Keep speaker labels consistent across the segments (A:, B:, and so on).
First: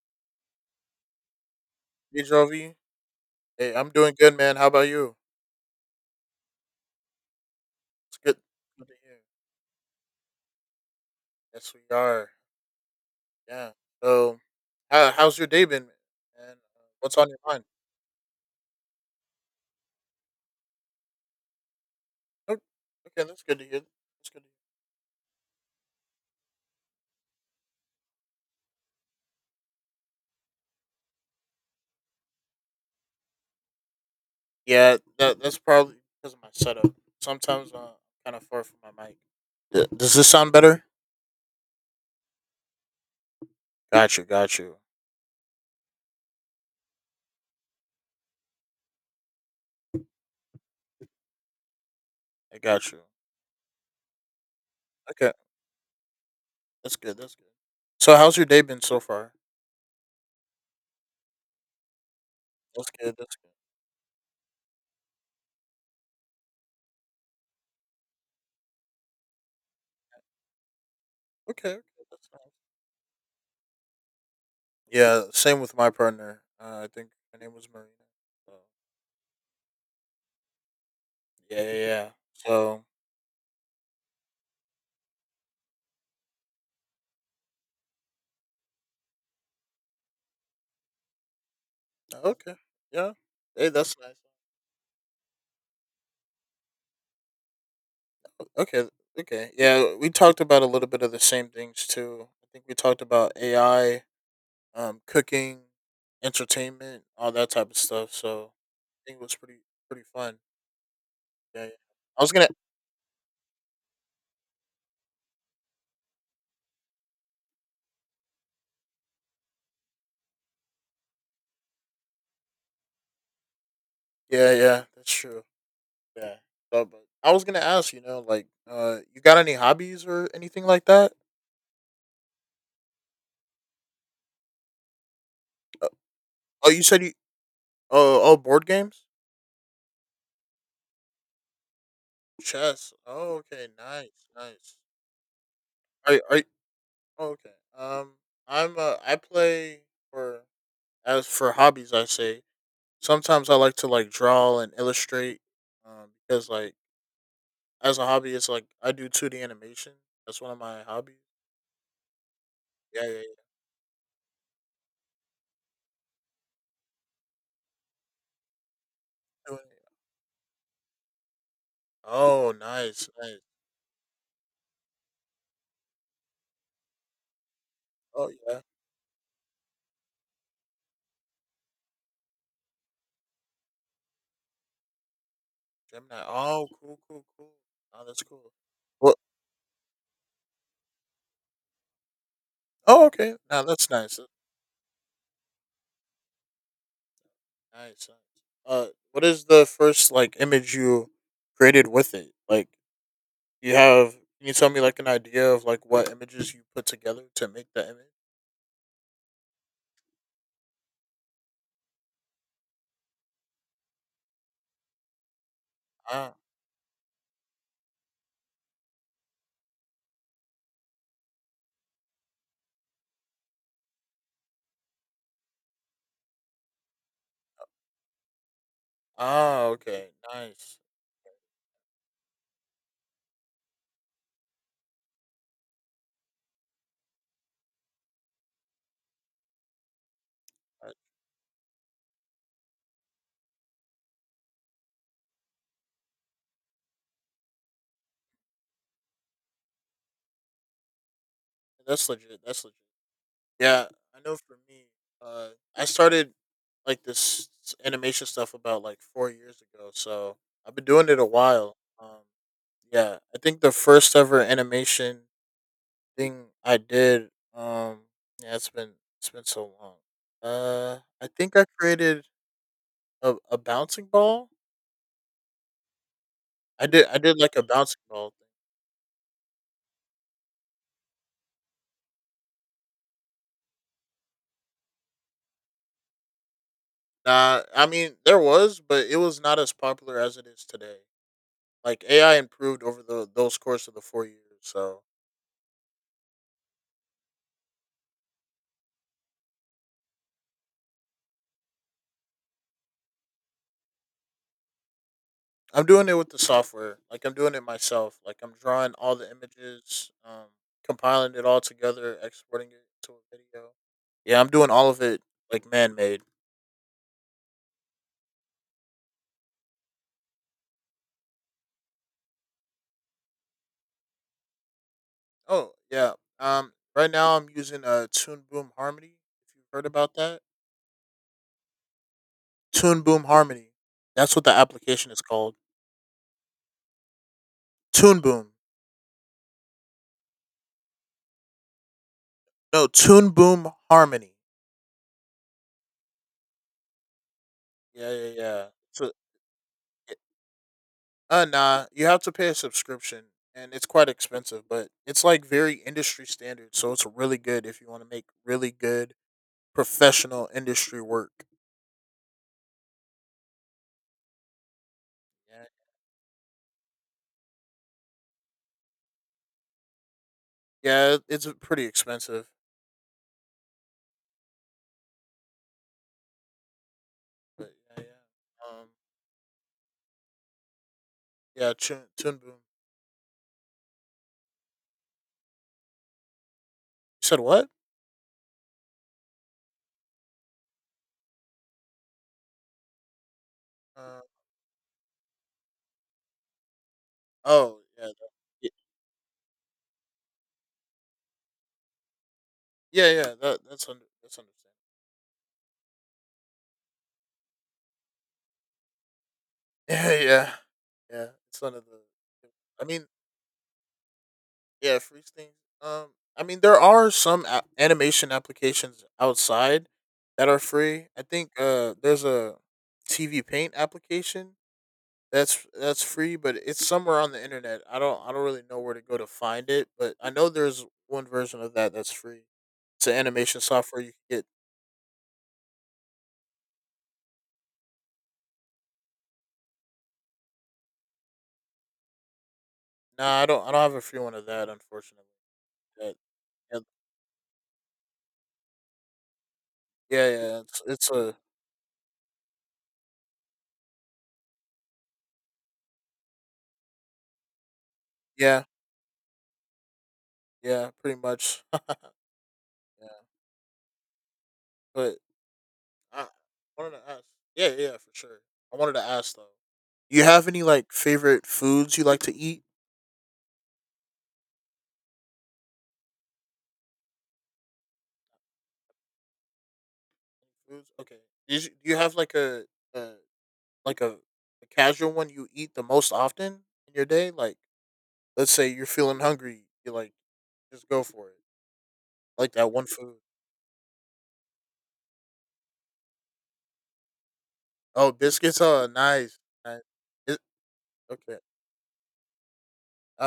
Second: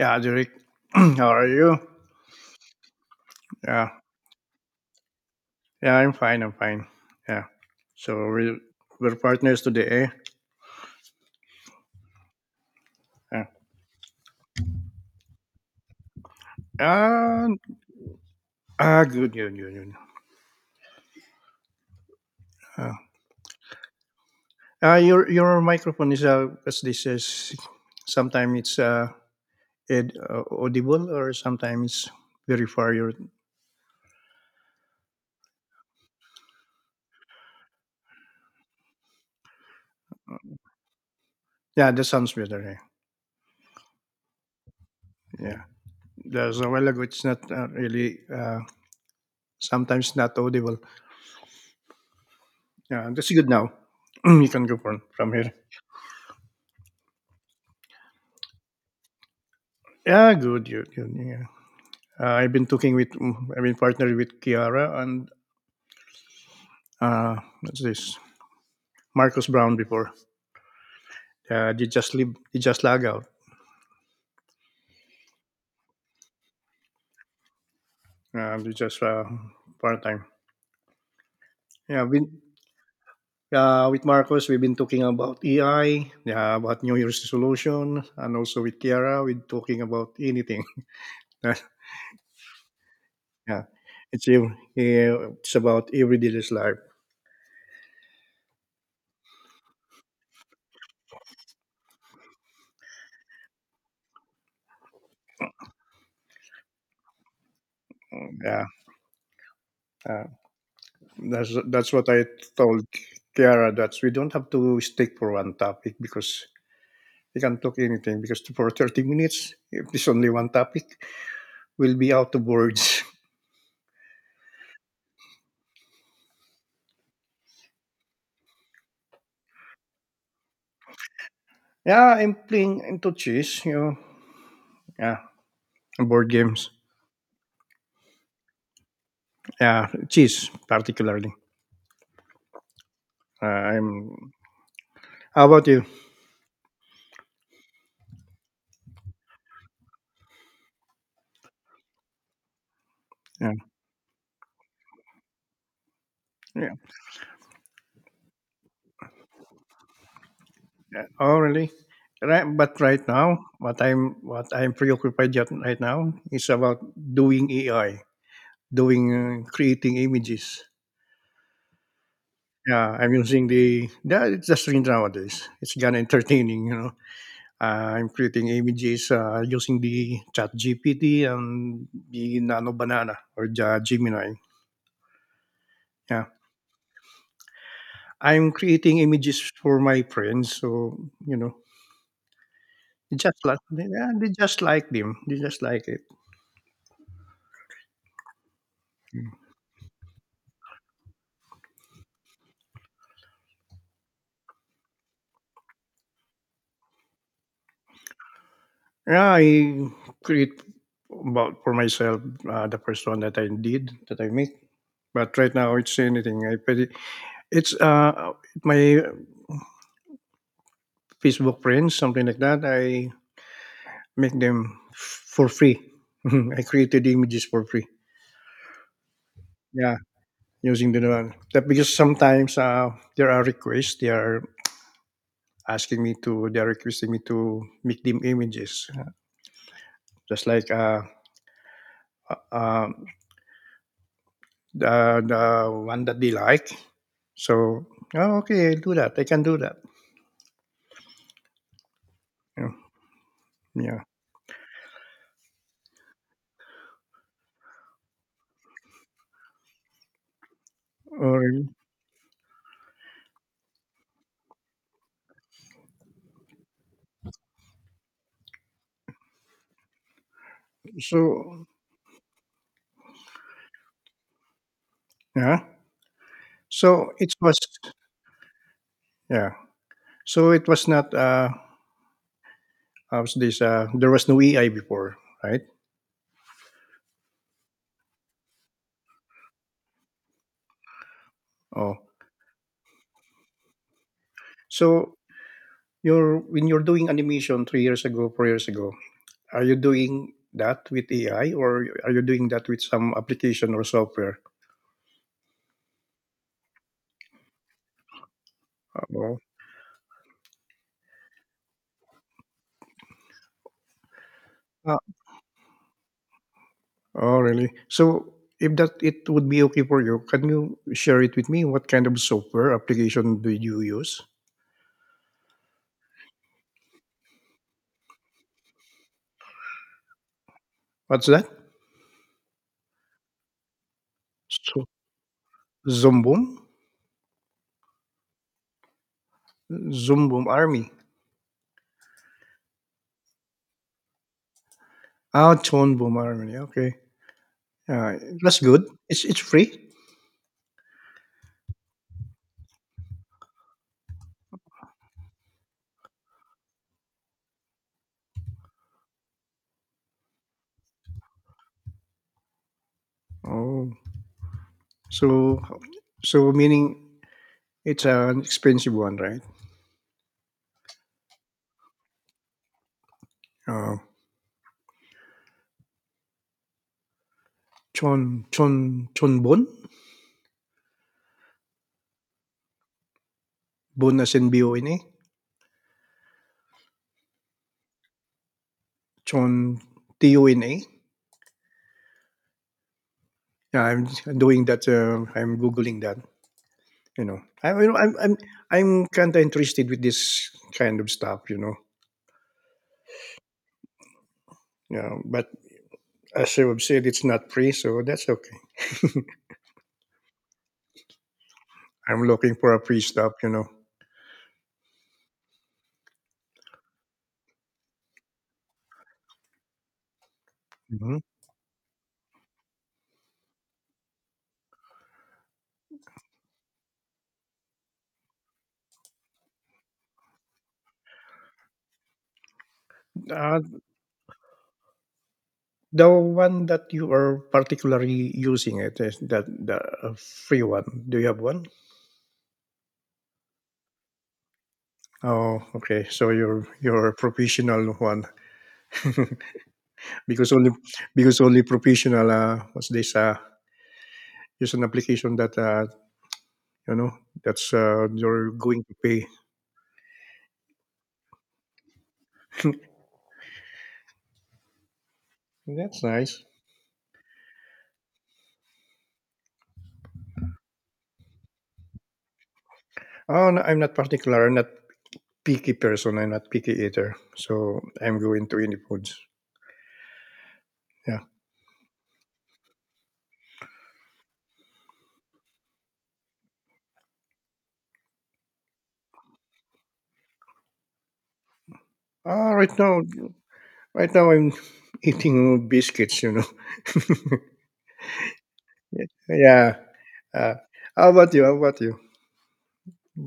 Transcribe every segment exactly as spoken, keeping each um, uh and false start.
A: Yeah, Derek, how are you?
B: Hey Jovi, hey,
A: Yeah,
B: I'm doing good, man. How about you?
A: yeah, I'm fine. I'm fine. Yeah.
B: It's
A: So
B: good.
A: we
B: Good to
A: we're
B: hear.
A: partners today. Eh?
B: Yes, we are.
A: Yeah.
B: Yeah. So, how, how's your day been, man? And Uh, what's on your
A: Ah,
B: mind?
A: ah, Good, good, good, good.
B: Oh,
A: Ah,
B: okay, that's good to hear. That's good. To
A: Ah, your your microphone is uh, as this is. Sometimes it's uh, it, uh, audible, or sometimes it's very far. Your
B: hear. Yeah, that that's probably because of my setup. Sometimes uh, I'm kind of far from my mic. Th- Does this sound better?
A: Yeah, that sounds better. Eh?
B: Got you. Got you.
A: Yeah, there's a while ago. It's not uh, really. Uh, sometimes not audible.
B: I got you.
A: Yeah, that's good now. You can go from
B: Okay,
A: from here.
B: that's good. That's good. So, how's your day been so far?
A: Yeah, good, good, good. Yeah. Uh, I've been
B: That's
A: talking with,
B: good. That's
A: mm,
B: good.
A: I've been partnered with Kiara and uh, what's this? Marcus Brown before.
B: Okay,
A: Uh,
B: okay,
A: they just
B: that's
A: leave. They
B: nice.
A: just lag out.
B: Yeah, same with my partner. Uh, I think her name was Marina. So,
A: Uh, they just uh, part time.
B: yeah, yeah,
A: Yeah,
B: yeah.
A: we,
B: So
A: uh, with Marcus, we've been talking about E I, yeah, about New Year's resolution, and also with Kiara, we're talking about anything. Yeah,
B: okay, yeah, hey, that's nice.
A: it's ev- eh, it's about everyday's life.
B: Okay, okay, yeah, we talked about a little bit of the same things too. I think we talked about A I, um, cooking, entertainment, all that type of stuff. So
A: Yeah,
B: I think it was pretty pretty
A: uh,
B: fun.
A: that's
B: Yeah, yeah.
A: that's what I
B: I was gonna.
A: told Kiara, that we don't have to stick for one topic, because you can talk anything, because for thirty minutes, if there's only one topic, we'll be out of words.
B: Yeah, yeah, that's true. Yeah. So, but I was gonna ask, you know, like, uh, you got any hobbies or anything like that?
A: Yeah, I'm playing into chess, you know. Yeah, board
B: Oh,
A: games.
B: you said you Oh, oh, board games,
A: Yeah, chess particularly.
B: chess. Oh,
A: Uh,
B: okay, nice,
A: I'm.
B: nice.
A: How about you?
B: Are are oh, okay. Um, I'm uh, I play for as for hobbies. I say sometimes
A: Yeah.
B: I like to like draw and illustrate, um, because like
A: Yeah.
B: as a hobby, it's like I do two D animation. That's one of my
A: Yeah.
B: hobbies.
A: Oh, really? Right, but
B: Yeah,
A: right
B: yeah,
A: now,
B: yeah.
A: what I'm what I'm preoccupied yet right now is about doing A I, doing uh, creating images.
B: Oh,
A: Yeah,
B: nice,
A: I'm
B: nice.
A: using the yeah, it's the trend nowadays. It's gonna entertaining, you know. Uh, I'm
B: Oh
A: creating
B: yeah,
A: images uh, using the ChatGPT and the Nano Banana or Ja- Gemini.
B: Gemini.
A: Yeah,
B: Oh, cool, cool, cool. Oh, that's cool.
A: I'm creating
B: Well,
A: images for my friends, so you know,
B: oh
A: they
B: okay.
A: just like
B: Now
A: they,
B: that's
A: yeah,
B: nice.
A: they just like them. They just like it.
B: Nice, nice. Uh, what is the first like image you created with it? Like, you have? Can you tell me like an idea of like what images you put together to make the image?
A: Yeah, I create about for myself uh, the first one that I did that I make. But right now, it's
B: Ah,
A: anything. I pwede, it's uh my Facebook friends, something like that. I make them f- for free. I created the images for free.
B: ah,
A: Yeah,
B: okay, nice.
A: using the one. That, because sometimes uh, there are requests. They are asking me to. They are requesting me to make them images, just like
B: Uh,
A: uh, uh, the the one that they like. So, oh, okay, I'll do that. I can do that.
B: That's legit. That's
A: Yeah,
B: legit. Yeah,
A: yeah.
B: I know. For me, uh, I started like this s- animation stuff about like four years ago, so I've been doing it a
A: Or
B: while. Um, yeah, I think the first ever animation thing I did. Um, yeah, it's been it's been so long. Uh, I think I
A: so,
B: created a, a bouncing ball.
A: yeah.
B: I did
A: So
B: I
A: it
B: did like
A: was
B: a bouncing ball thing.
A: yeah. So it was not uh, how's this? Uh, there was no A I before, right?
B: Nah, I mean there was, but it was not as popular as it is today.
A: Oh,
B: Like A I improved over the those course of the four years. So
A: so You're when you're doing animation three years ago, four years ago, are you doing that with A I or are you doing that with some application or software?
B: I'm doing it with the software. Like I'm doing it myself. Like I'm drawing all the
A: Oh,
B: images, um, compiling it all together, exporting it to a video. Yeah, I'm doing all of
A: ah,
B: it like man made.
A: oh really? So if that it would be okay for you, can you share it with me? What kind of software application do you use?
B: Oh yeah. Um, right now I'm using a Tune Boom Harmony. If you've heard about that,
A: What's that?
B: Tune Boom Harmony. That's what the
A: So,
B: application is called.
A: Zoom
B: Tune Boom.
A: Zoom Boom Army.
B: No, Tune Boom Harmony.
A: Ah, Tone Boom Army. Okay.
B: Yeah,
A: Ah,
B: yeah,
A: that's
B: yeah.
A: good.
B: So,
A: It's it's free.
B: it- uh, nah, you have to pay a subscription, and it's quite expensive, but it's like very industry standard. So it's really good if you want to make really good professional industry work.
A: Oh, so so meaning it's an expensive one, right?
B: Yeah, yeah. It's pretty expensive,
A: Ờ,
B: but yeah,
A: Chon
B: yeah. Um,
A: Chon Chonbon? Bon
B: yeah. Tune Tune Boom.
A: Bon as in B O N A?
B: You said what?
A: Chon T O N A? Yeah, I'm
B: Um,
A: doing that. uh, I'm Googling that, you know. I,
B: Oh,
A: you know,
B: yeah. That,
A: I'm, I'm,
B: y-
A: I'm kind of interested with this kind of stuff, you know.
B: yeah, yeah. That, that's under, that's understandable.
A: Yeah, but as you have said, it's not free, so that's okay.
B: Yeah, yeah. Yeah, it's one of the
A: I'm
B: yeah,
A: looking for a
B: I
A: free
B: mean,
A: stuff, you know.
B: yeah, freeze things. Um, I mean, there are some a- animation applications outside that are free.
A: Mhm.
B: I think uh, there's a T V Paint application that's that's free, but it's somewhere on the internet. I don't I don't really know where to go to find it, but I know there's one version of that that's free. It's an animation
A: Uh,
B: software you can get.
A: the one that you are particularly using it, is that the uh, free one? Do you have one?
B: Nah, I don't I don't have a free one of that, unfortunately.
A: Oh, okay.
B: That,
A: So you're
B: yeah,
A: you're a professional one.
B: Yeah,
A: Because
B: yeah,
A: only
B: it's it's a
A: because only professional uh, what's this uh is an application that uh you know that's uh you're
B: yeah,
A: going to pay.
B: yeah, pretty much. yeah, but
A: That's
B: I
A: nice.
B: wanted to ask. Yeah, yeah, yeah, for sure. I wanted to ask though. You have any like favorite foods you like to eat?
A: Oh no, I'm not particular. I'm not picky person. I'm not picky eater, so I'm going to any foods.
B: Foods? Okay.
A: Yeah.
B: Is, do you have like a, a like a, a casual one you eat the most often in your day? Like, let's say you're feeling hungry, you like just go for it. Like
A: Ah,
B: that
A: right
B: one
A: now
B: food.
A: right now I'm eating biscuits you know
B: Oh, biscuits. Oh, nice,
A: Yeah.
B: nice. It-
A: uh, how about
B: okay.
A: you? how about you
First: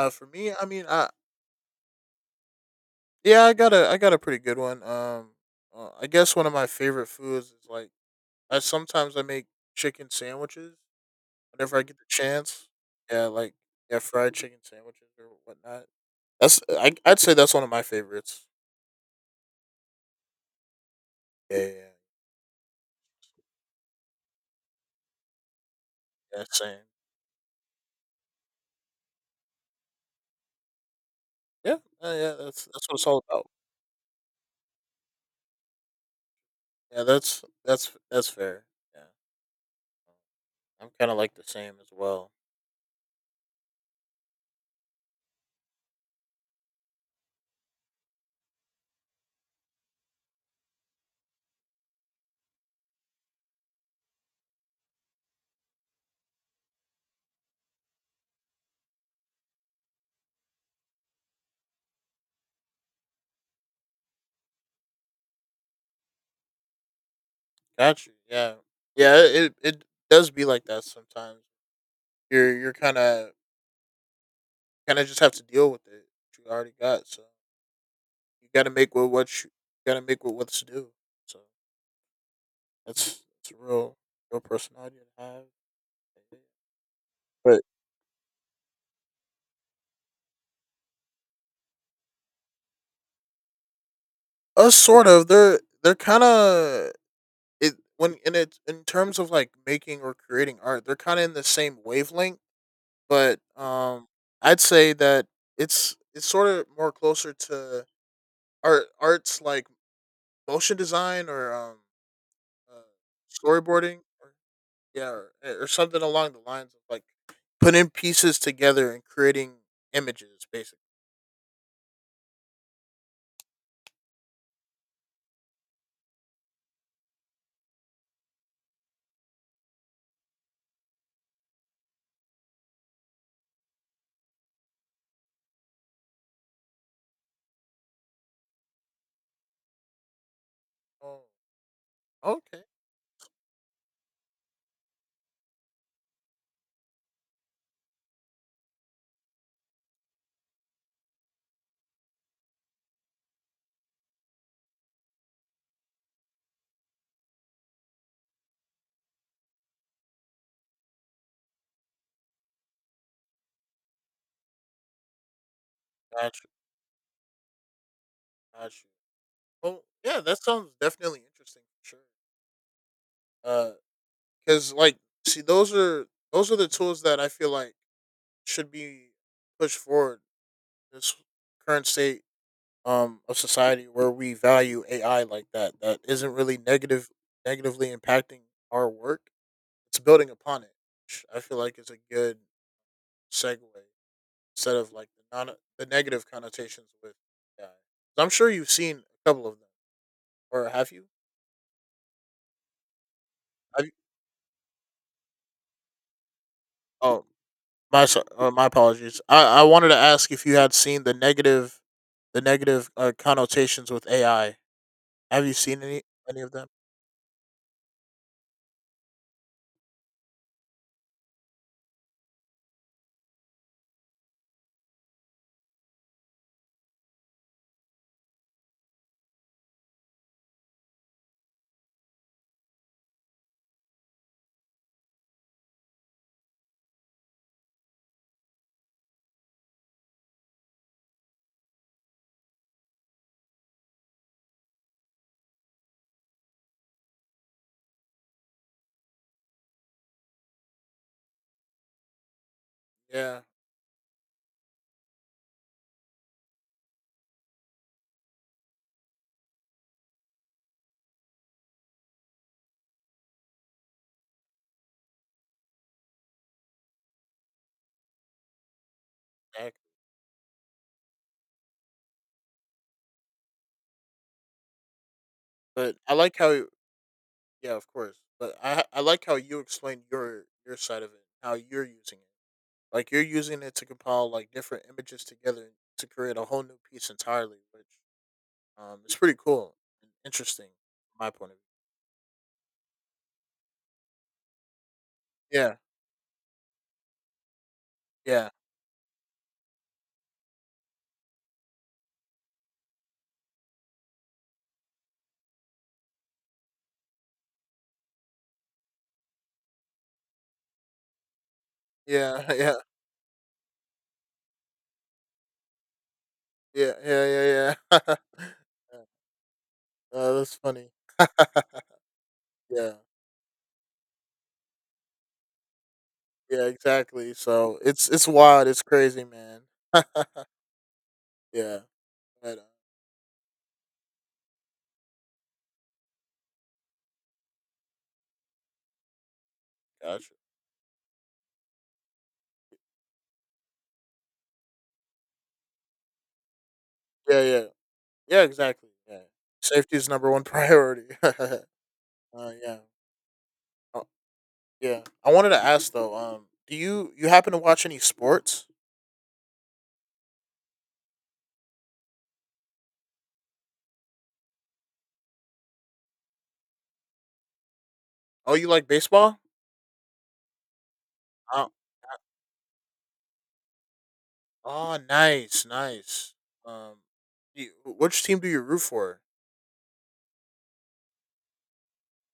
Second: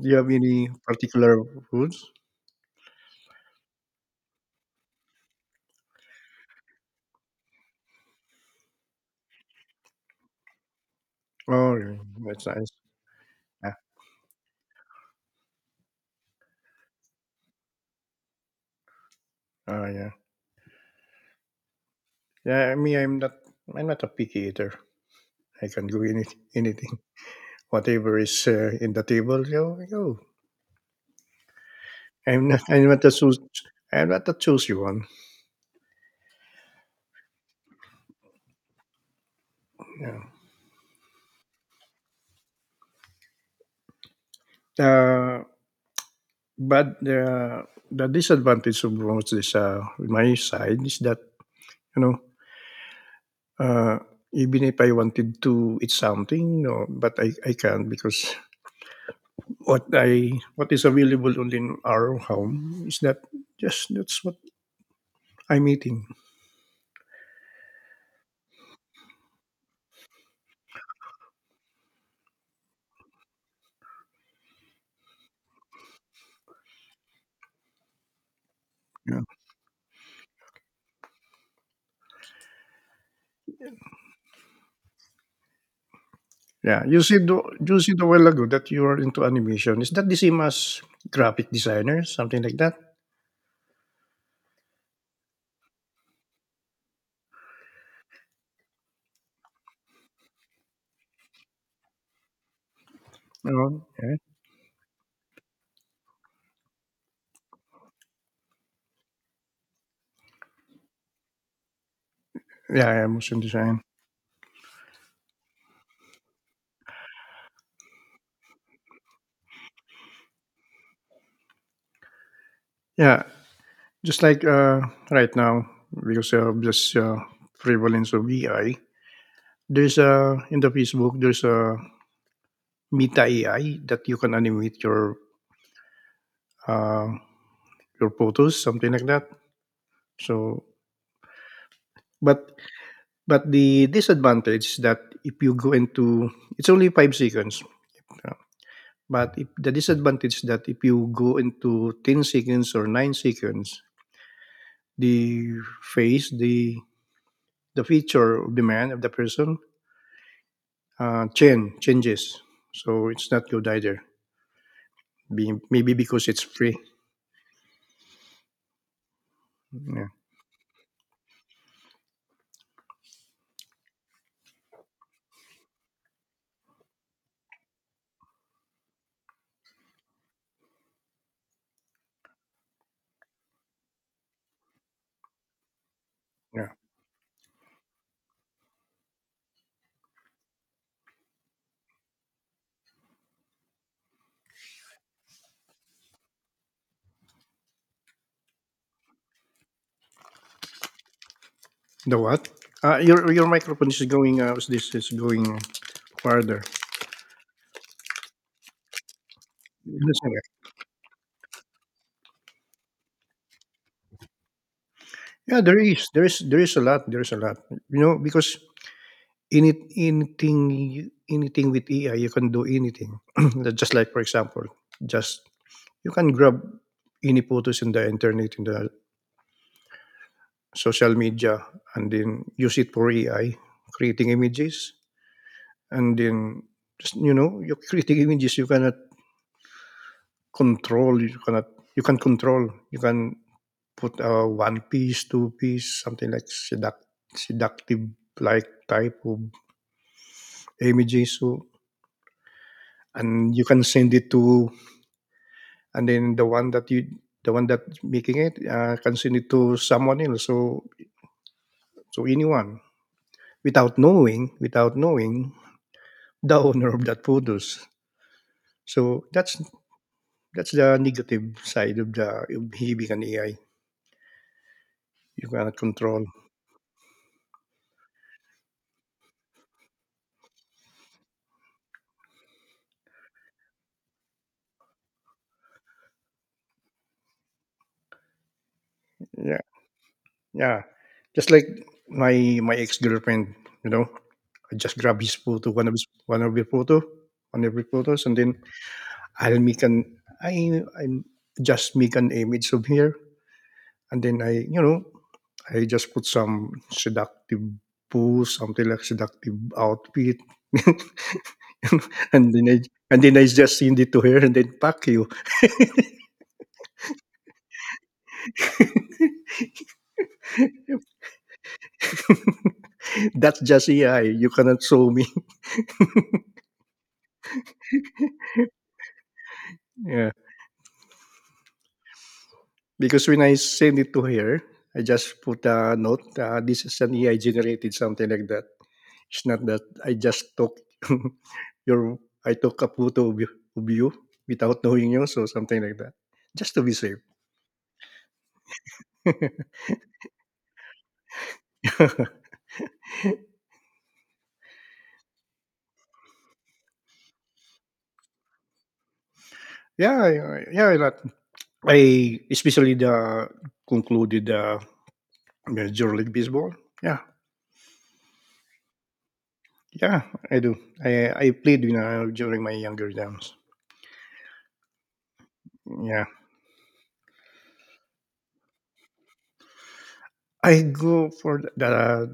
A: Do you
B: for
A: have
B: me, I
A: any
B: mean, I
A: particular foods?
B: Yeah, I got a I got a pretty good one. Um, uh, I guess one of my favorite foods is like I sometimes I make chicken sandwiches whenever
A: Oh
B: I
A: yeah,
B: get the
A: that's nice.
B: chance. Yeah, like
A: Yeah.
B: yeah, fried chicken sandwiches or whatnot. That's I I'd say that's one of my favorites.
A: Oh yeah.
B: Yeah, yeah, yeah.
A: Yeah, me, I'm not. I'm not a picky eater. I can do any,
B: Yeah, same.
A: anything, whatever is uh, in the table. Yo, yo.
B: Yeah, uh, yeah.
A: I'm not.
B: That's that's
A: I'm
B: what
A: not
B: it's
A: a
B: all
A: choose.
B: about.
A: I'm not a choosy one.
B: Yeah, that's that's that's fair. Yeah,
A: Yeah.
B: I'm kind of like the same as well.
A: Uh, but the the disadvantage of most is uh, my side is that you know uh, even if I wanted to eat something, no, but I, I can't because what I what is available only in our home is that just that's what I'm eating.
B: Got you. Yeah, yeah. It it does be like that sometimes. You're you're kind of kind of just have to deal with it. You already got, so you got to make with
A: Yeah.
B: what you, you got to make with what's due. So that's that's a real real personality to have. Yeah.
A: Yeah, you see the
B: But
A: you said a while ago that you are into animation. Is that the same as graphic designer, something like that?
B: us sort of they're they're kind of it when in it in terms of like making or creating art, they're kind of in the same wavelength. But
A: No.
B: um,
A: Yeah,
B: I'd say that it's it's sort of more closer to art arts like motion design or um uh,
A: yeah, yeah, motion design.
B: storyboarding. Yeah, or, or something along the lines of like putting pieces together and creating images, basically.
A: Yeah, just like uh, right now because of this uh, prevalence of A I, there's a in the Facebook there's a Meta A I that you can animate your uh, your photos, something like that. So,
B: Oh,
A: but
B: okay,
A: but the disadvantage is that if you go into it's only five seconds. But if the disadvantage that if you go into ten seconds or nine seconds, the face, the the feature of the man, of the person, uh, change, changes. So it's not good either. Be, maybe because
B: got
A: it's
B: you,
A: free.
B: got you. Well,
A: Yeah,
B: yeah, that sounds definitely interesting for sure. Because like, see, those are those are the tools that I feel like should be pushed forward in this current state um of society where we value A I like that that isn't really
A: yeah.
B: negative negatively impacting our work. It's building upon it. Which I feel like is a good segue instead of like the non the negative connotations with A I. 'Cause I'm sure you've seen a couple of them, or have you?
A: The what? Uh, your your
B: Have
A: microphone
B: you?
A: is going. Uh, this is going farther.
B: Oh, my so- uh, my apologies. I I wanted to ask
A: Listen,
B: if you had seen the negative the negative uh, connotations with A I. Have you
A: yeah, there
B: seen any
A: is, there is,
B: any of
A: there
B: them?
A: is a lot. There is a lot. You know, because Any anything you anything with A I, you can do anything. Just like for example, just you can grab any photos in the internet, in the social media, and then use it for A I, creating images, and then just you know, you're creating images you cannot control, you cannot you can control. You can put a one piece, two piece, something like seduct, seductive like type of images, so
B: Yeah,
A: and you can send it to, and then the one that you the one that making it uh, can send it to someone else, so so anyone, without knowing without knowing the owner of that produce. So that's
B: ac-
A: that's the negative side of the of having an AI. You cannot
B: but I
A: control.
B: like how you- yeah, of course. But I I like how you explain your your side of it, how you're using it. Like you're using it to compile like different images together to create a whole new piece entirely, which Um, it's pretty
A: Yeah,
B: cool and interesting
A: yeah,
B: from my point
A: just
B: of
A: like my my ex-girlfriend, you know I just grab his
B: view.
A: photo,
B: Yeah,
A: one of his, one of his photo one of his photos, and
B: yeah,
A: then i'll make an i i just make an image of her. And then I, you know, I just put some seductive booze, something like seductive outfit.
B: yeah,
A: and then
B: yeah,
A: I and then I just send it to her and then pack you.
B: yeah, yeah, yeah, yeah. Yeah, uh, that's funny. yeah,
A: That's just A I. You cannot show me.
B: yeah, exactly. So it's it's wild. It's crazy, man.
A: Yeah.
B: yeah, but, uh,
A: Because when I send it to her, I just put a note. Uh, this is an A I generated something like that. It's not that I
B: gotcha.
A: just took your I took a photo of you, of you without knowing you, so something like that. Just to be safe.
B: Yeah, yeah, yeah, exactly. Yeah, safety is number one priority. uh, yeah, oh, yeah. I wanted to ask though. Um, do you you happen to watch any sports?
A: Yeah, yeah, yeah, a lot. I especially the concluded uh, Major League Baseball. Yeah,
B: Oh, you like baseball?
A: yeah, I do. I I
B: I,
A: played you know during my younger times.
B: Oh, nice,
A: Yeah,
B: nice. Um, do you, which team do you root for?
A: I go for the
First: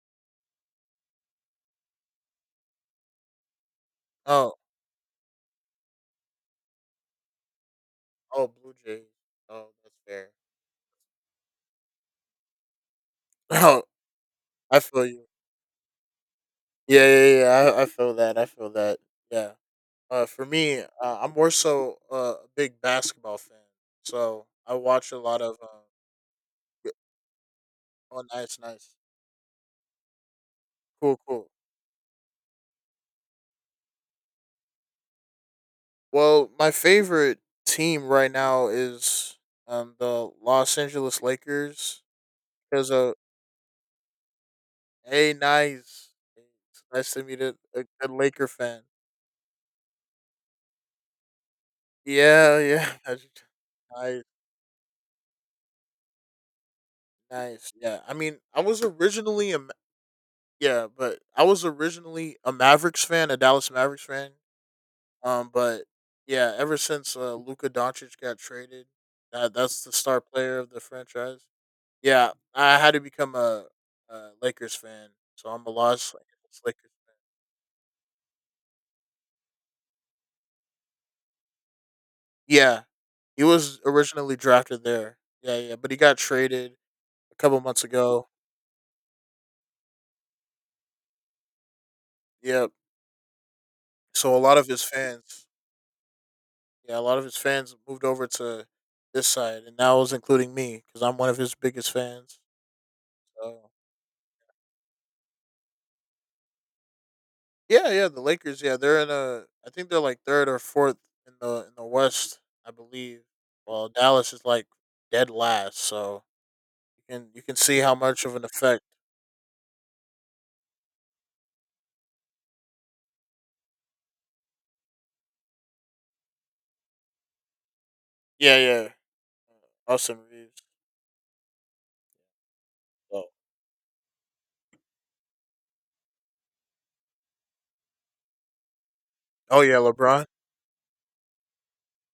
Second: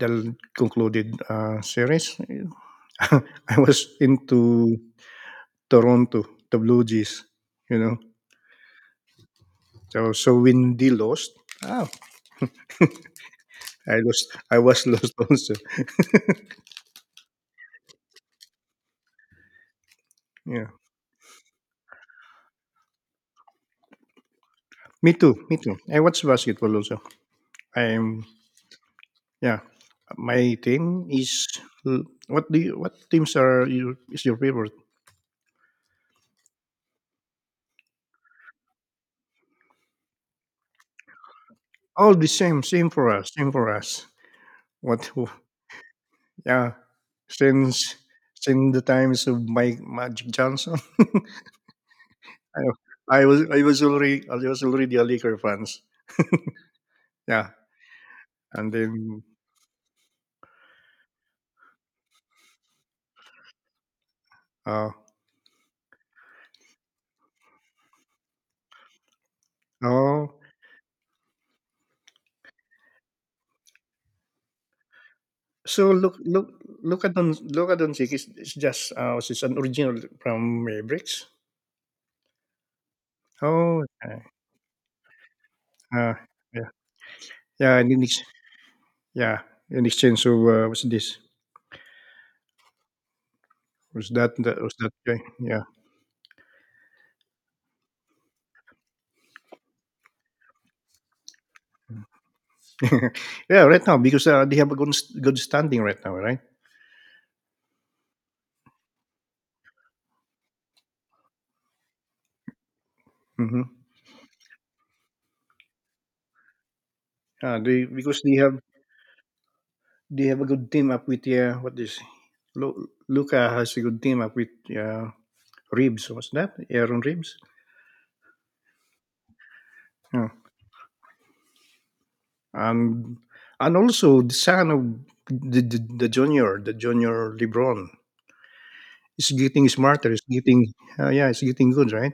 A: the concluded uh, series. I was
B: Oh,
A: into Toronto, the Blue Jays. You know,
B: oh, Blue Jays. Oh, that's
A: so
B: fair.
A: so when they lost, oh,
B: Oh,
A: I lost. I
B: I
A: was
B: feel
A: lost
B: you.
A: also.
B: Yeah, yeah, yeah. I, I feel that. I feel that. Yeah. Uh, for
A: Yeah,
B: me, uh, I'm more so uh, a big basketball fan. So I watch
A: me
B: a
A: too.
B: lot
A: Me
B: of. Uh,
A: too. I watch basketball
B: y-
A: also.
B: oh,
A: I'm
B: nice, nice.
A: yeah, my team
B: Cool,
A: is
B: cool.
A: l- what do you what teams are you is your favorite?
B: Well, my favorite team right now is um the Los Angeles Lakers
A: All the same, same
B: because
A: for
B: uh
A: us, same for us. What? Who-
B: Hey, nice.
A: Yeah,
B: It's nice to meet a, a
A: since
B: good Laker
A: since
B: fan.
A: the times of Mike Magic Johnson,
B: Yeah, yeah. I
A: I, I was
B: just-
A: I was
B: Nice,
A: already I was already a Laker fans. Yeah,
B: nice. Yeah. I mean, I
A: and
B: was
A: then
B: originally a Ma- yeah, but I was originally a Mavericks fan, a Dallas Mavericks fan.
A: uh
B: Um, but yeah, ever since uh, Luka Doncic got traded, that that's the star
A: oh,
B: player of the franchise. Yeah, I had to become a, a Lakers fan, so I'm a
A: so
B: Los
A: look look
B: Angeles Lakers
A: look at
B: fan.
A: Don look at Doncic. It's, it's just uh, it's an original from Mavericks.
B: Yeah, he was
A: Oh, okay.
B: originally drafted there. Yeah, yeah, but he
A: uh,
B: got
A: yeah,
B: traded a couple
A: yeah,
B: months
A: and then. Knicks.
B: ago.
A: Yeah, in exchange of, uh, what's this?
B: Yeah.
A: What's that?
B: So a lot
A: That
B: of
A: was
B: his
A: that guy.
B: fans,
A: Yeah.
B: yeah, a lot of his fans moved over to this side, and that was including me because I'm one of his biggest fans.
A: Yeah.
B: So
A: Right now, because uh, they have a good good standing right now, right?
B: yeah, yeah, the Lakers. Yeah, they're in a. I think they're like third or fourth in the in the West, I believe.
A: Mm-hmm.
B: Well, Dallas is like dead last, so you can you can
A: Uh,
B: see
A: they
B: how
A: because
B: much
A: they
B: of an
A: have
B: effect.
A: they have a good team up with uh, what is Lu- Luca has a good team up with uh, Ribs. What's that? Aaron Ribs.
B: Yeah, yeah. Austin
A: Yeah.
B: Reeves.
A: And
B: Oh,
A: and also the son of the, the, the junior, the junior LeBron, is
B: oh
A: getting
B: yeah,
A: smarter. Is
B: LeBron.
A: getting uh, yeah, it's getting good, right?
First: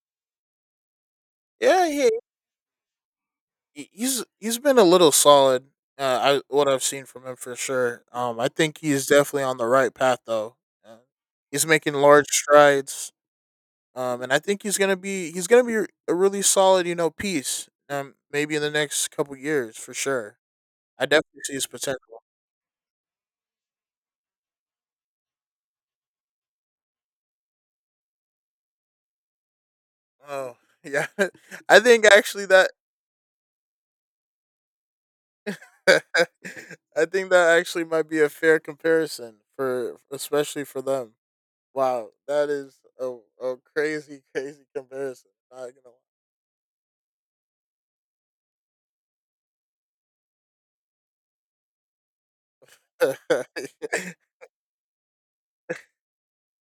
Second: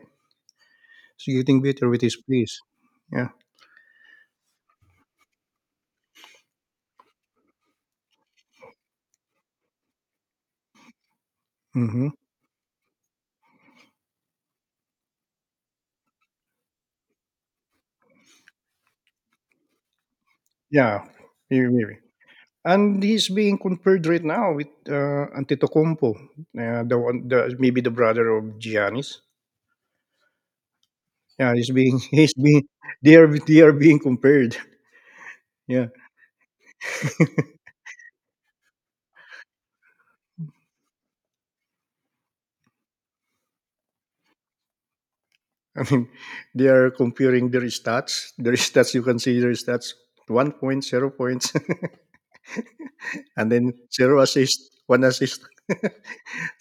A: It's getting
B: Yeah,
A: better with
B: he
A: his plays. Yeah.
B: he- he's he's been a little solid. Uh, I what I've seen from him for sure. Um, I think he's definitely on the right path though. Uh, he's making
A: Hmm.
B: large strides. Um, and I think he's gonna be he's gonna be a really solid you know piece. Um, maybe in the next couple years for sure. I
A: Yeah,
B: definitely see his
A: maybe, maybe.
B: potential.
A: And he's being compared right now with uh, Antetokounmpo, uh, the one, the maybe the brother of Giannis.
B: Oh yeah,
A: Yeah, he's
B: I
A: being
B: think
A: he's
B: actually
A: being
B: that
A: they are they are being compared. Yeah.
B: I think that actually might be a fair comparison for especially for them. Wow, that is a, a crazy, crazy comparison. Not
A: I mean, they are comparing their stats. Their stats, you can see their stats. One point, zero points,
B: gonna
A: and then
B: lie.
A: zero assist, one assist,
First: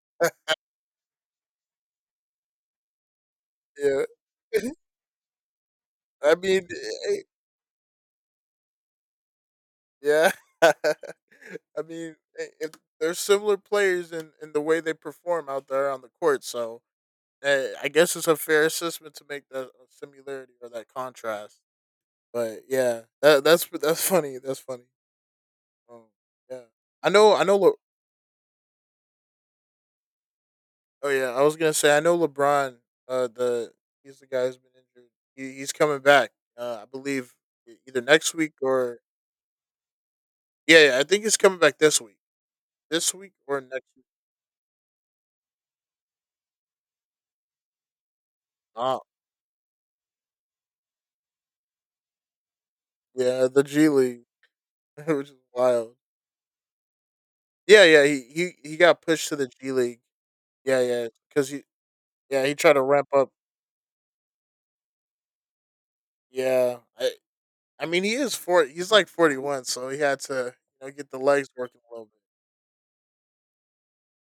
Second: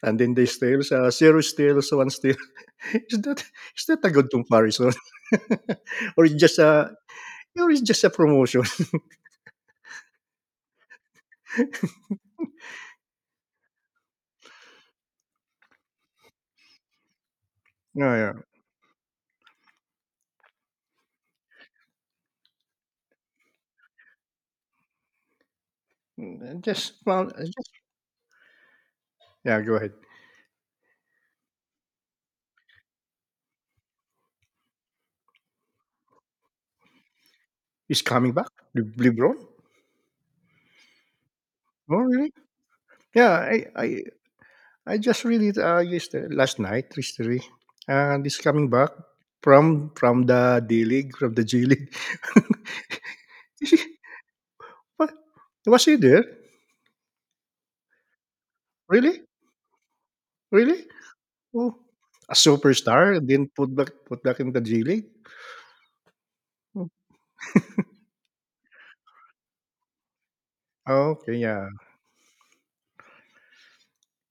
A: and then they steals uh, zero steals, one steal. Is that is that
B: yeah.
A: a good comparison? Or
B: I
A: just
B: mean,
A: a.
B: eh,
A: Or it's just a promotion.
B: yeah. I mean, eh, if there's similar players in, in the way they perform out there on the court, so eh, I
A: Yeah,
B: guess it's
A: yeah.
B: a fair assessment to make that similarity or that contrast. But yeah, that, that's that's funny. That's funny. Um,
A: Mm,
B: yeah,
A: just,
B: I
A: well,
B: know.
A: uh,
B: I
A: just,
B: know.
A: yeah. Go ahead.
B: Oh yeah, I was gonna say I know LeBron. Uh, the He's the guy who's been injured. He, he's coming back. Uh, I believe e- either
A: He's coming
B: next
A: back,
B: week
A: Le-
B: or
A: LeBron.
B: yeah, yeah, I think he's coming back
A: Oh,
B: this week.
A: really?
B: This
A: Yeah,
B: week or
A: I,
B: next
A: I,
B: week.
A: I just read it uh, yesterday, last night, yesterday. And he's coming back
B: Wow.
A: from from the D League, from the G League.
B: Yeah, the
A: Is
B: G
A: he-
B: League,
A: what?
B: which is
A: Was he
B: wild.
A: there?
B: Yeah, yeah. He he he got
A: Really?
B: pushed to the G League. Yeah,
A: Really?
B: yeah. Because he
A: Oh, a
B: Yeah, he tried to ramp
A: superstar and
B: up.
A: then put back put back in the G League.
B: Yeah, I I mean he is forty. He's like forty one, so he had to you know get
A: Oh,
B: the
A: okay,
B: legs
A: yeah.
B: working a little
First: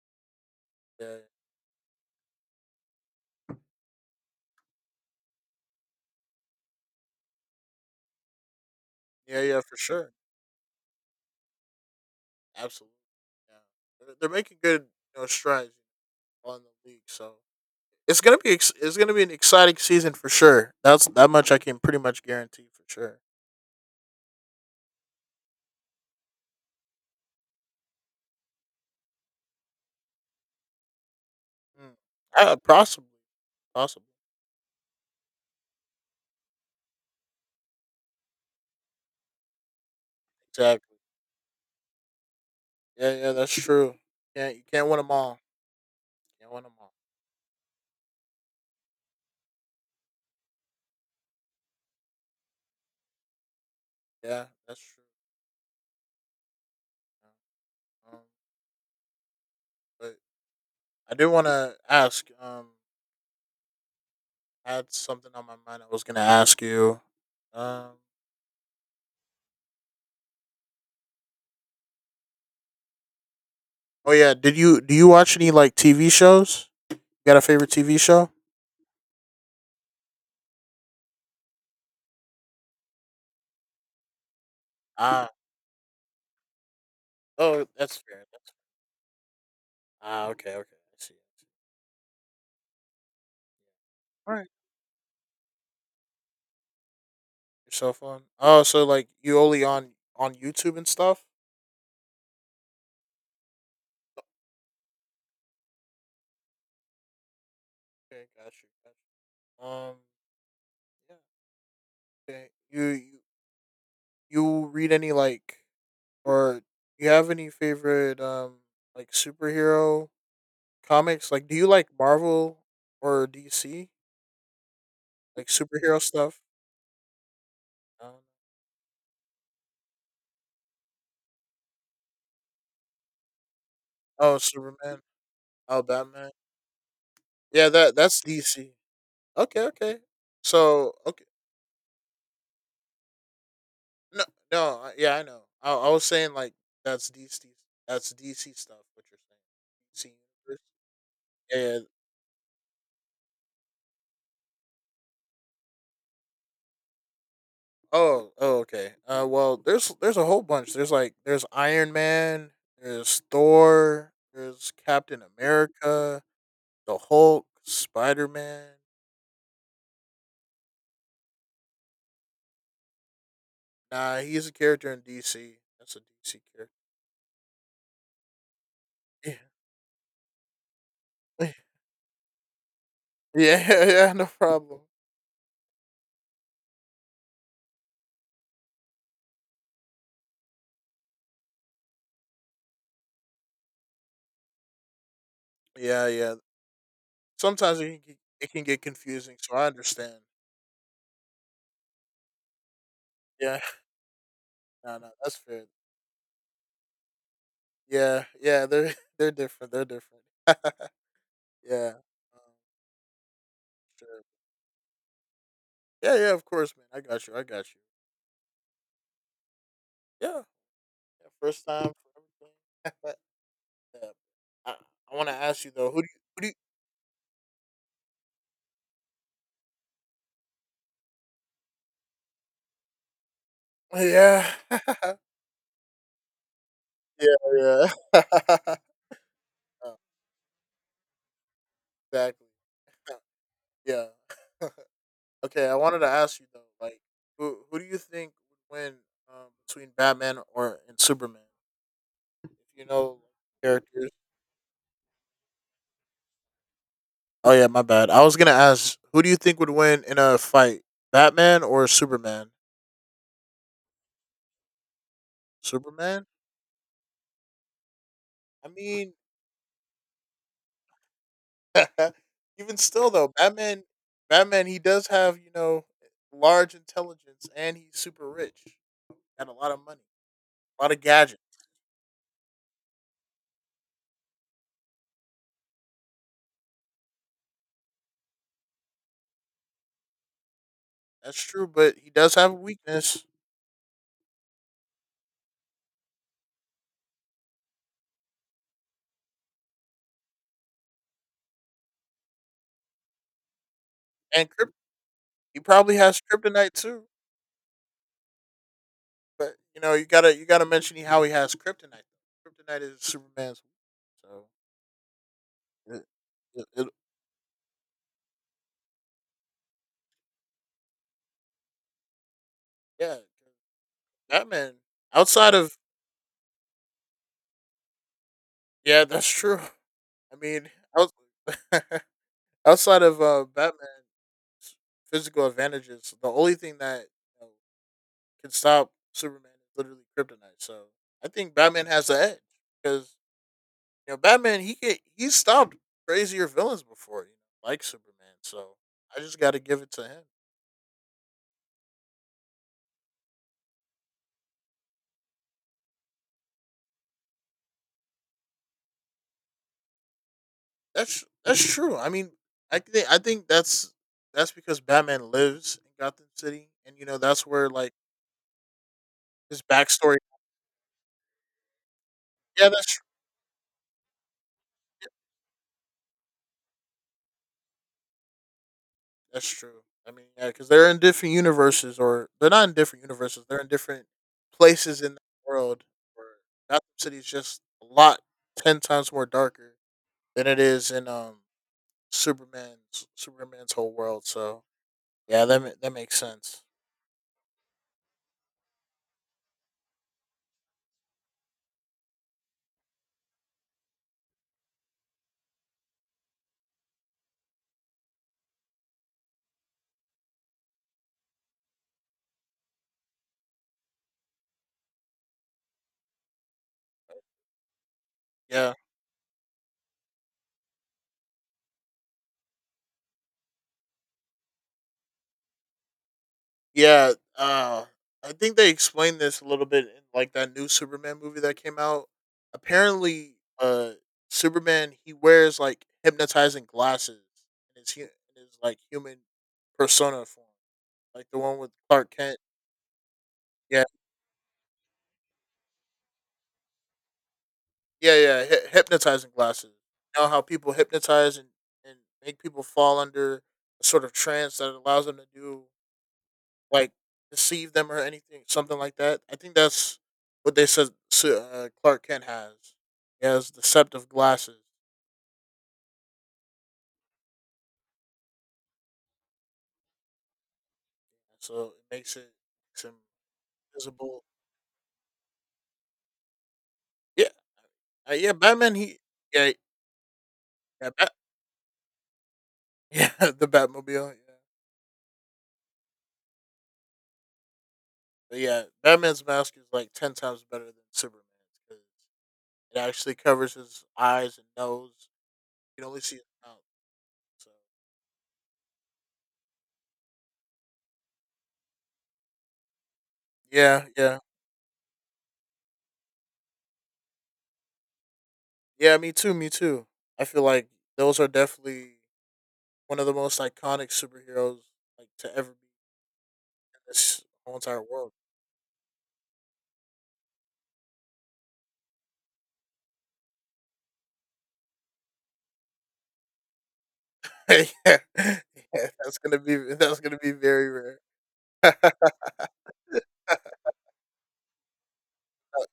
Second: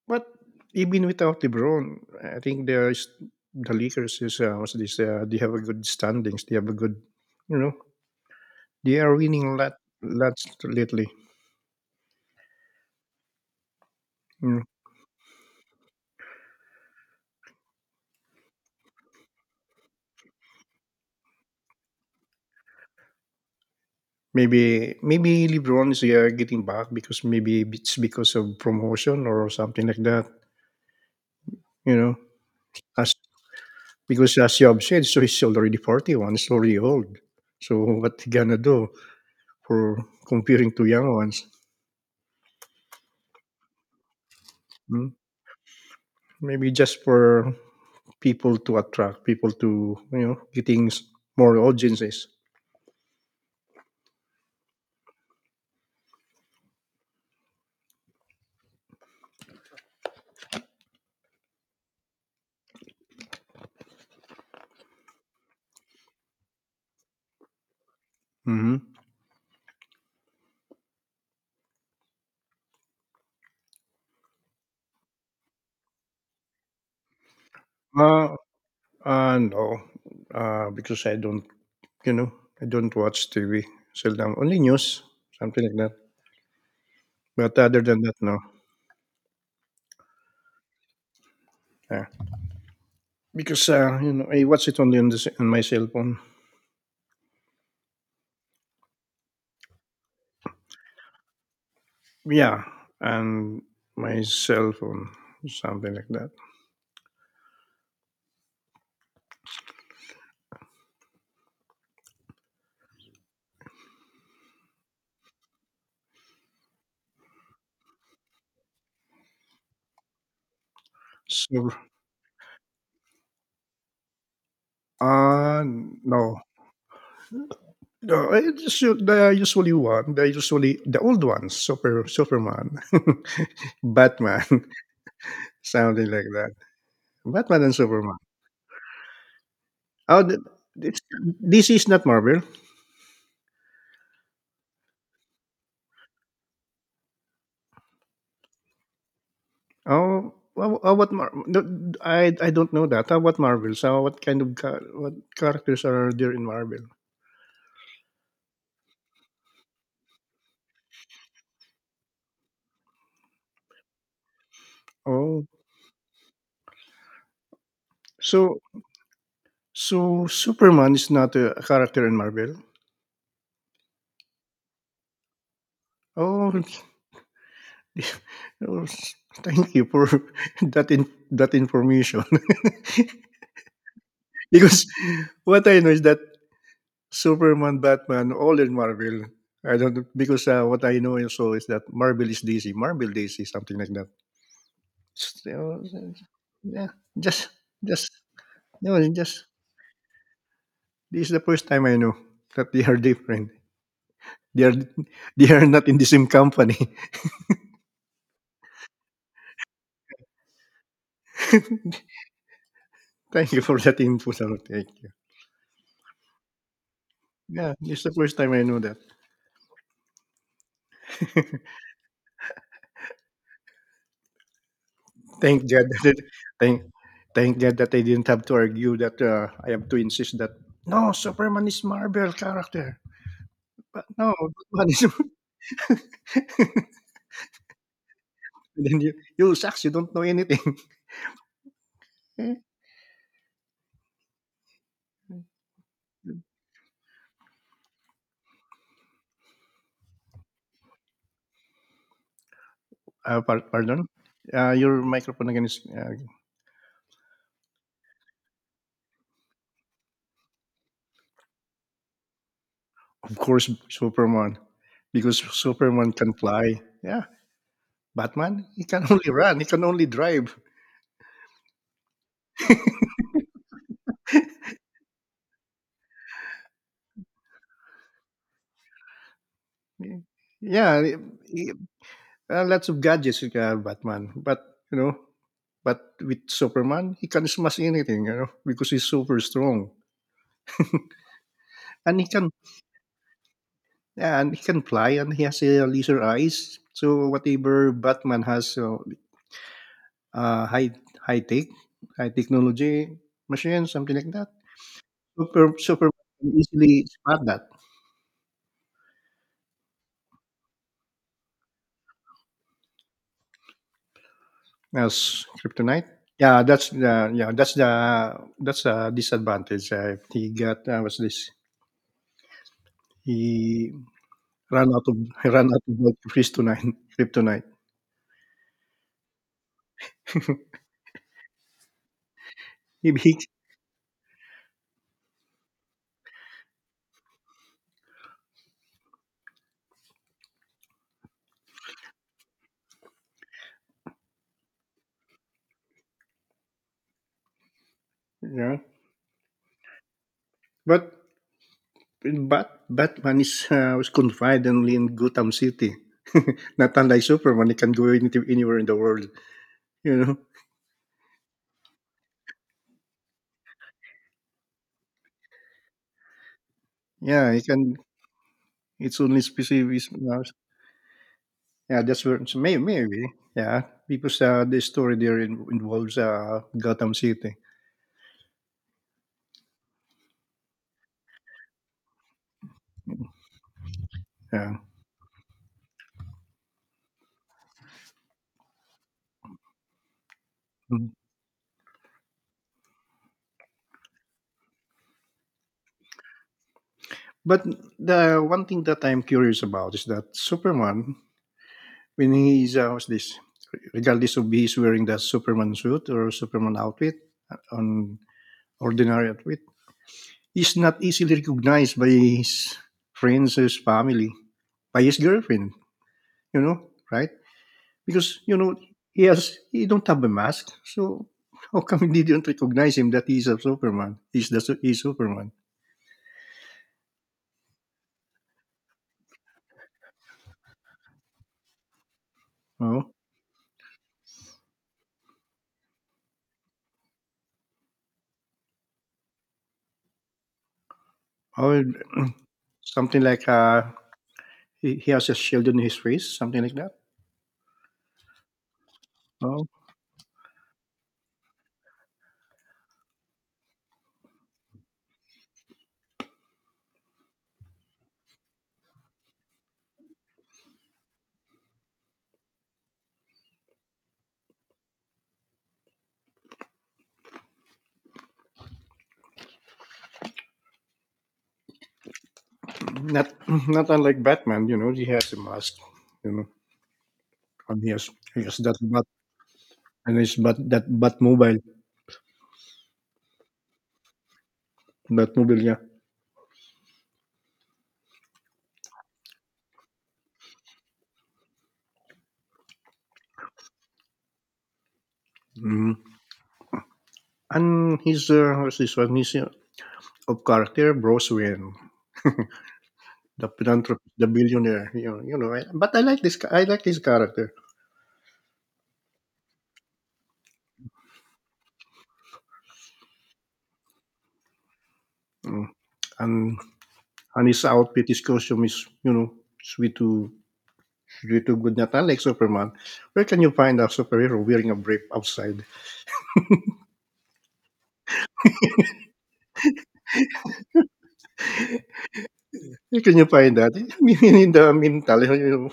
A: But even
B: bit.
A: without LeBron, I think there's the Lakers is uh, what's this? Uh, they have a good standings. They have a good, you know, they are
B: Yeah,
A: winning
B: yeah,
A: a
B: yeah,
A: lot,
B: for sure.
A: lots lately.
B: Absolutely. Yeah. They're, they're making
A: Mm.
B: good, you know, strides on the league, so it's gonna be ex- it's gonna be an exciting season for sure. That's that much I can pretty much guarantee for sure.
A: Maybe maybe LeBron is uh, getting back because maybe it's because of promotion or something like that.
B: Mm.
A: You know,
B: Uh,
A: as
B: possibly, possibly.
A: Because as you have said, so he's already forty one. He's already old. So what he gonna do for comparing to
B: Exactly.
A: young ones?
B: Yeah, yeah, that's true. Yeah, you can't win
A: Mm?
B: them all. You can't win
A: Maybe
B: them all.
A: just for people to attract people to you know getting s- more audiences.
B: Yeah, that's true. Yeah. Um, but I do want to ask. Um, I had something on my mind. I was gonna ask you. Um.
A: Hmm.
B: Oh yeah. Did you do you watch any like T V shows? You got a favorite T V show?
A: Uh, uh, no, uh, because I don't you know I don't watch T V. Seldom only news
B: Ah,
A: something like that. But
B: oh,
A: other
B: that's
A: than that,
B: fair.
A: no.
B: That's ah, okay, okay. I see. I see.
A: Yeah. Because uh, you know
B: All
A: I
B: right,
A: watch it only on the s- on my cell phone.
B: your cell phone. Oh, so like you only on on YouTube and stuff.
A: Yeah, and my cell phone something like that.
B: Okay, got you. Got you. Um, yeah. Okay. You you you read any like or you have any favorite um like superhero comics? Like, do you
A: So
B: like Marvel or D C? Like
A: uh
B: superhero
A: no
B: stuff? Um,
A: No, I just u- the usually one, the usually the old ones, Super Superman,
B: oh,
A: Batman,
B: Superman. Oh,
A: something like
B: Batman.
A: that. Batman
B: Yeah,
A: and
B: that
A: Superman.
B: that's D C. Okay, okay.
A: Oh, th-
B: So
A: it's,
B: okay.
A: this is not Marvel.
B: No, no, yeah, I know. I, I was saying like that's D C, that's D C stuff. What you're saying, D C
A: Oh,
B: universe.
A: wha- wha- what? Mar- no,
B: And
A: I I don't know that. Oh, what Marvel? So what kind of char- what characters are there in Marvel?
B: oh, oh, okay. Uh, well, there's there's a whole bunch. There's like there's Iron Man, there's Thor, there's Captain
A: Oh,
B: America, the Hulk, Spider
A: so
B: Man.
A: so Superman is not a character in Marvel.
B: Nah, he's a character in D C. That's a D C
A: Oh,
B: character.
A: oh, thank you for that in
B: Yeah,
A: that information.
B: yeah, yeah. No problem.
A: Because what I know is that Superman, Batman, all in Marvel. I don't because uh, what I know also is that Marvel is D C, Marvel D C, something like that. Just,
B: Yeah, yeah.
A: yeah, just,
B: Sometimes it can
A: just,
B: get, it can get
A: no,
B: confusing,
A: just.
B: so I understand.
A: This is the first time I know that they are different.
B: Yeah.
A: They are,
B: No, no, that's
A: they
B: fair.
A: are not in the same company.
B: Yeah, yeah, they're they're different. They're different. yeah. Um,
A: Thank you for that
B: sure.
A: info. Sir. Thank you.
B: Yeah, yeah, of course, man. I got you. I got
A: Yeah,
B: you.
A: this is the first time I know that.
B: Yeah, yeah, first time for everything. yeah. I, I want to ask
A: Thank
B: you
A: God
B: though. Who
A: that
B: do
A: it,
B: you?
A: thank Thank God that I didn't have to argue that uh, I have to insist that no Superman is Marvel character,
B: Who do
A: but
B: you
A: no
B: yeah.
A: Batman is.
B: yeah. Yeah.
A: then You you sucks. You
B: Uh,
A: don't know anything.
B: exactly.
A: uh,
B: Uh, Yeah. okay. I wanted to ask you though. Like, who who do you think would win um, between Batman or and Superman? If you know
A: par- Pardon.
B: characters.
A: Uh, your microphone again is uh,
B: Oh yeah, my bad. I was gonna ask, who do you think would win in a fight, Batman or Superman?
A: of course Superman because Superman
B: Superman?
A: can fly. Yeah, Batman
B: I
A: he can
B: mean,
A: only run. He can only drive.
B: even still though, Batman, Batman, he does have, you know, large intelligence and he's super rich and a lot of money, a lot of
A: Yeah,
B: gadgets.
A: he- uh, lots of gadgets. Uh, Batman, but you know but with Superman, he can smash anything, you know, because he's super strong.
B: That's true, but he
A: and he
B: does have
A: can
B: a weakness
A: Yeah, and he can fly and he has uh, laser eyes. So whatever Batman has so, uh, high high tech, high technology machine, something like
B: and
A: that.
B: kryp- he
A: Super
B: probably has
A: Superman can
B: kryptonite too.
A: easily spot that
B: But you know, you gotta you gotta mention how he has kryptonite. Kryptonite is Superman's weakness, so
A: as
B: it,
A: kryptonite. Yeah,
B: it, it,
A: that's the yeah, that's the that's a disadvantage. Uh, he got uh, what's this?
B: yeah.
A: He
B: Batman.
A: ran out of he
B: Outside
A: ran
B: of
A: out of kryptonite kryptonite.
B: yeah, that's true. I mean, out, outside
A: He,
B: of
A: he
B: uh, Batman's physical advantages, the only thing that, you know, can stop Superman is literally kryptonite. So I think Batman has the edge because you know Batman he can he stopped crazier villains before, you know, like Superman. So
A: Yeah.
B: I just got to give it to him.
A: But but Batman is uh, was confined only in Gotham City. Not unlike Superman, he can go anything, anywhere in the world. You know,
B: That's that's true. I mean, I think I think that's that's because Batman lives in Gotham City, and you know that's
A: yeah, he
B: where like
A: can. It's only
B: his
A: specific.
B: backstory.
A: Uh, yeah, that's where so
B: Yeah,
A: maybe,
B: that's tr-
A: maybe yeah, because uh, the story there in, involves uh, Gotham City.
B: that's true. I mean, yeah, because they're in different universes, or they're not in different universes. They're in different
A: Yeah,
B: places in the world. Where Gotham City is just a lot ten times more darker than it is in
A: Mm.
B: um Superman's Superman's whole world. So yeah, that ma- that makes sense.
A: But the one thing that I'm curious about is that Superman, when he's uh, what's this, regardless of he's wearing the Superman suit or Superman outfit, uh, on ordinary outfit is not easily recognized by his friends, his family, by his girlfriend, you know, right? Because, you
B: Yeah,
A: know, he has, he don't have a mask. So how come they don't recognize him that he's a Superman? He's the, su- he's Superman,
B: Yeah, uh, I think they explained this a little bit in like that new Superman movie that came out.
A: no?
B: Apparently, uh, Superman he wears like hypnotizing glasses in his hu- in his like human persona form, like the one with
A: Or
B: Clark Kent.
A: something like, uh,
B: Yeah,
A: he, he has a shield on his face, something like that.
B: yeah, yeah, hy- hypnotizing
A: No,
B: glasses. You know how people hypnotize and and make people fall under a sort of trance that allows them to do like deceive them or anything, something like that. I think that's what they said. Su- Uh, Clark Kent has he has deceptive glasses, so it makes it makes him
A: not not unlike
B: visible.
A: Batman, you know, he has a mask, you know,
B: Yeah,
A: and he has
B: uh, yeah,
A: he has
B: Batman.
A: that
B: He
A: bat
B: yeah
A: and his bat that
B: yeah Bat-
A: bat mobile,
B: yeah, the Batmobile. Yeah,
A: bat mobile, yeah.
B: but yeah, Batman's mask is like ten times better than Superman's because it actually covers his eyes and nose. You can
A: Mm-hmm.
B: only see his mouth. So
A: And he's uh, what's this one? He's uh, of character Bruce Wayne, the
B: yeah,
A: philanthropist,
B: yeah,
A: the billionaire. You know, you know. I- But I like this. ca- I like his character.
B: yeah. Me too. Me too. I feel like those are definitely one of the most iconic superheroes like to ever be
A: Mm. And
B: in this
A: and
B: whole
A: his
B: entire
A: outfit,
B: world.
A: his costume is you know sweet to sweet to good. Not unlike Superman. Where can you find a superhero wearing a brief outside?
B: yeah, yeah, that's gonna be that's gonna be very rare.
A: Where can you find that? I mean, in the mental, you know,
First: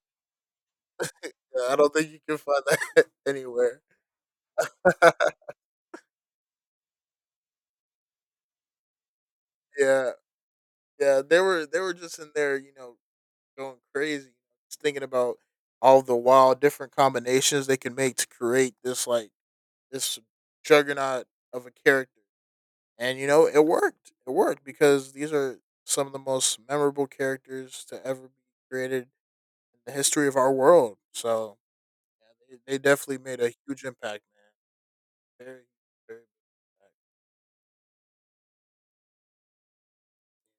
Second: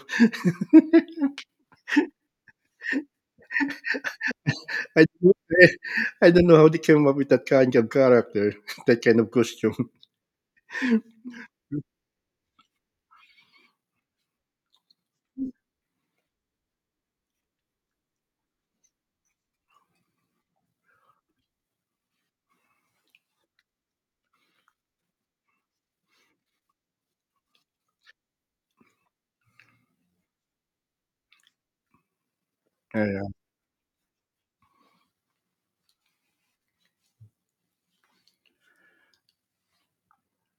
B: Yeah, I don't think you can find that anywhere.
A: I don't know, I don't know how they came up with that kind of character, that kind of costume.
B: Yeah, yeah, they were they were just in there, you know, going crazy, just thinking about all the wild different combinations they can make to create this like this juggernaut of a character. And you know, it worked. It worked because these are some of the most memorable characters to ever be created in the history of our world. So yeah, they, they
A: Yeah,
B: definitely
A: yeah.
B: made a huge impact, man. Very, very big impact.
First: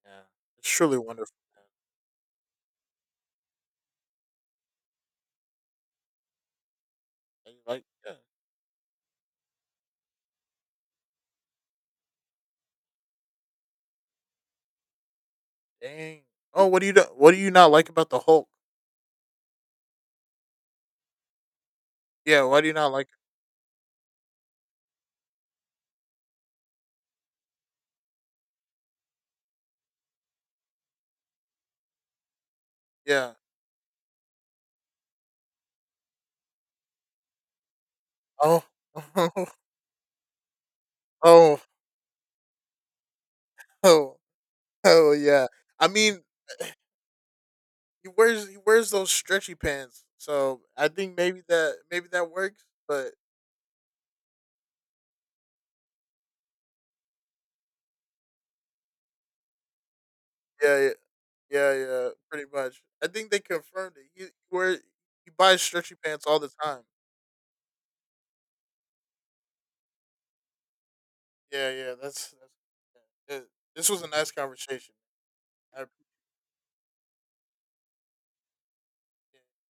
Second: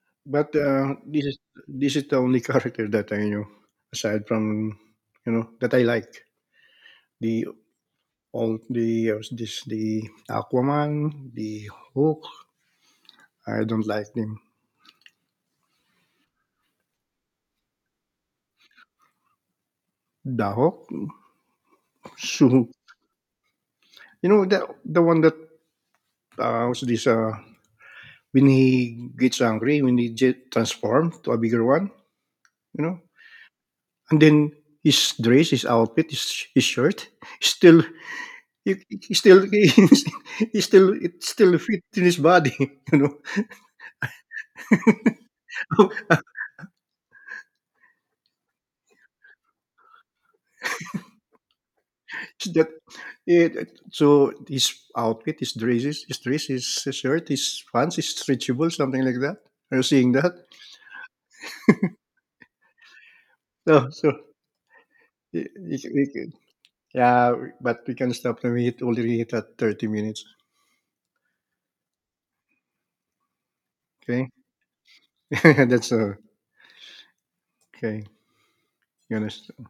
B: Yeah,
A: But
B: it's truly
A: uh, this
B: wonderful,
A: is
B: man.
A: this is the only character that I knew, aside from you know that I like the
B: And you're like, yeah,
A: all the uh, this the Aquaman, the Hulk. I don't like him.
B: dang. Oh, what do you do? What do you not like about the Hulk?
A: The Hulk,
B: Yeah, why do
A: so
B: you not like?
A: you know the the one that uh, was this uh, when he gets angry when he get transformed to a bigger one, you know,
B: Yeah.
A: and then his dress, his outfit, his, his shirt, still
B: Oh,
A: he, he still he still it still
B: oh,
A: fit in his body, you know
B: oh, oh, yeah. I mean, he wears he wears those stretchy pants. So I think maybe that maybe that works.
A: that
B: But
A: it, so his outfit, his dresses, his dress, his shirt, his pants, is stretchable, something like that. Are you seeing that?
B: yeah, yeah, yeah, yeah pretty much. I think they
A: So,
B: confirmed it.
A: so
B: He, he wear he
A: y-
B: buys
A: y-
B: stretchy
A: y-
B: pants
A: y-
B: all the time.
A: yeah, but we can stop the meet already at thirty minutes.
B: Yeah, yeah. That's, that's Yeah. This was a
A: Okay,
B: nice conversation. I
A: that's uh, okay. You understand?
B: appreciate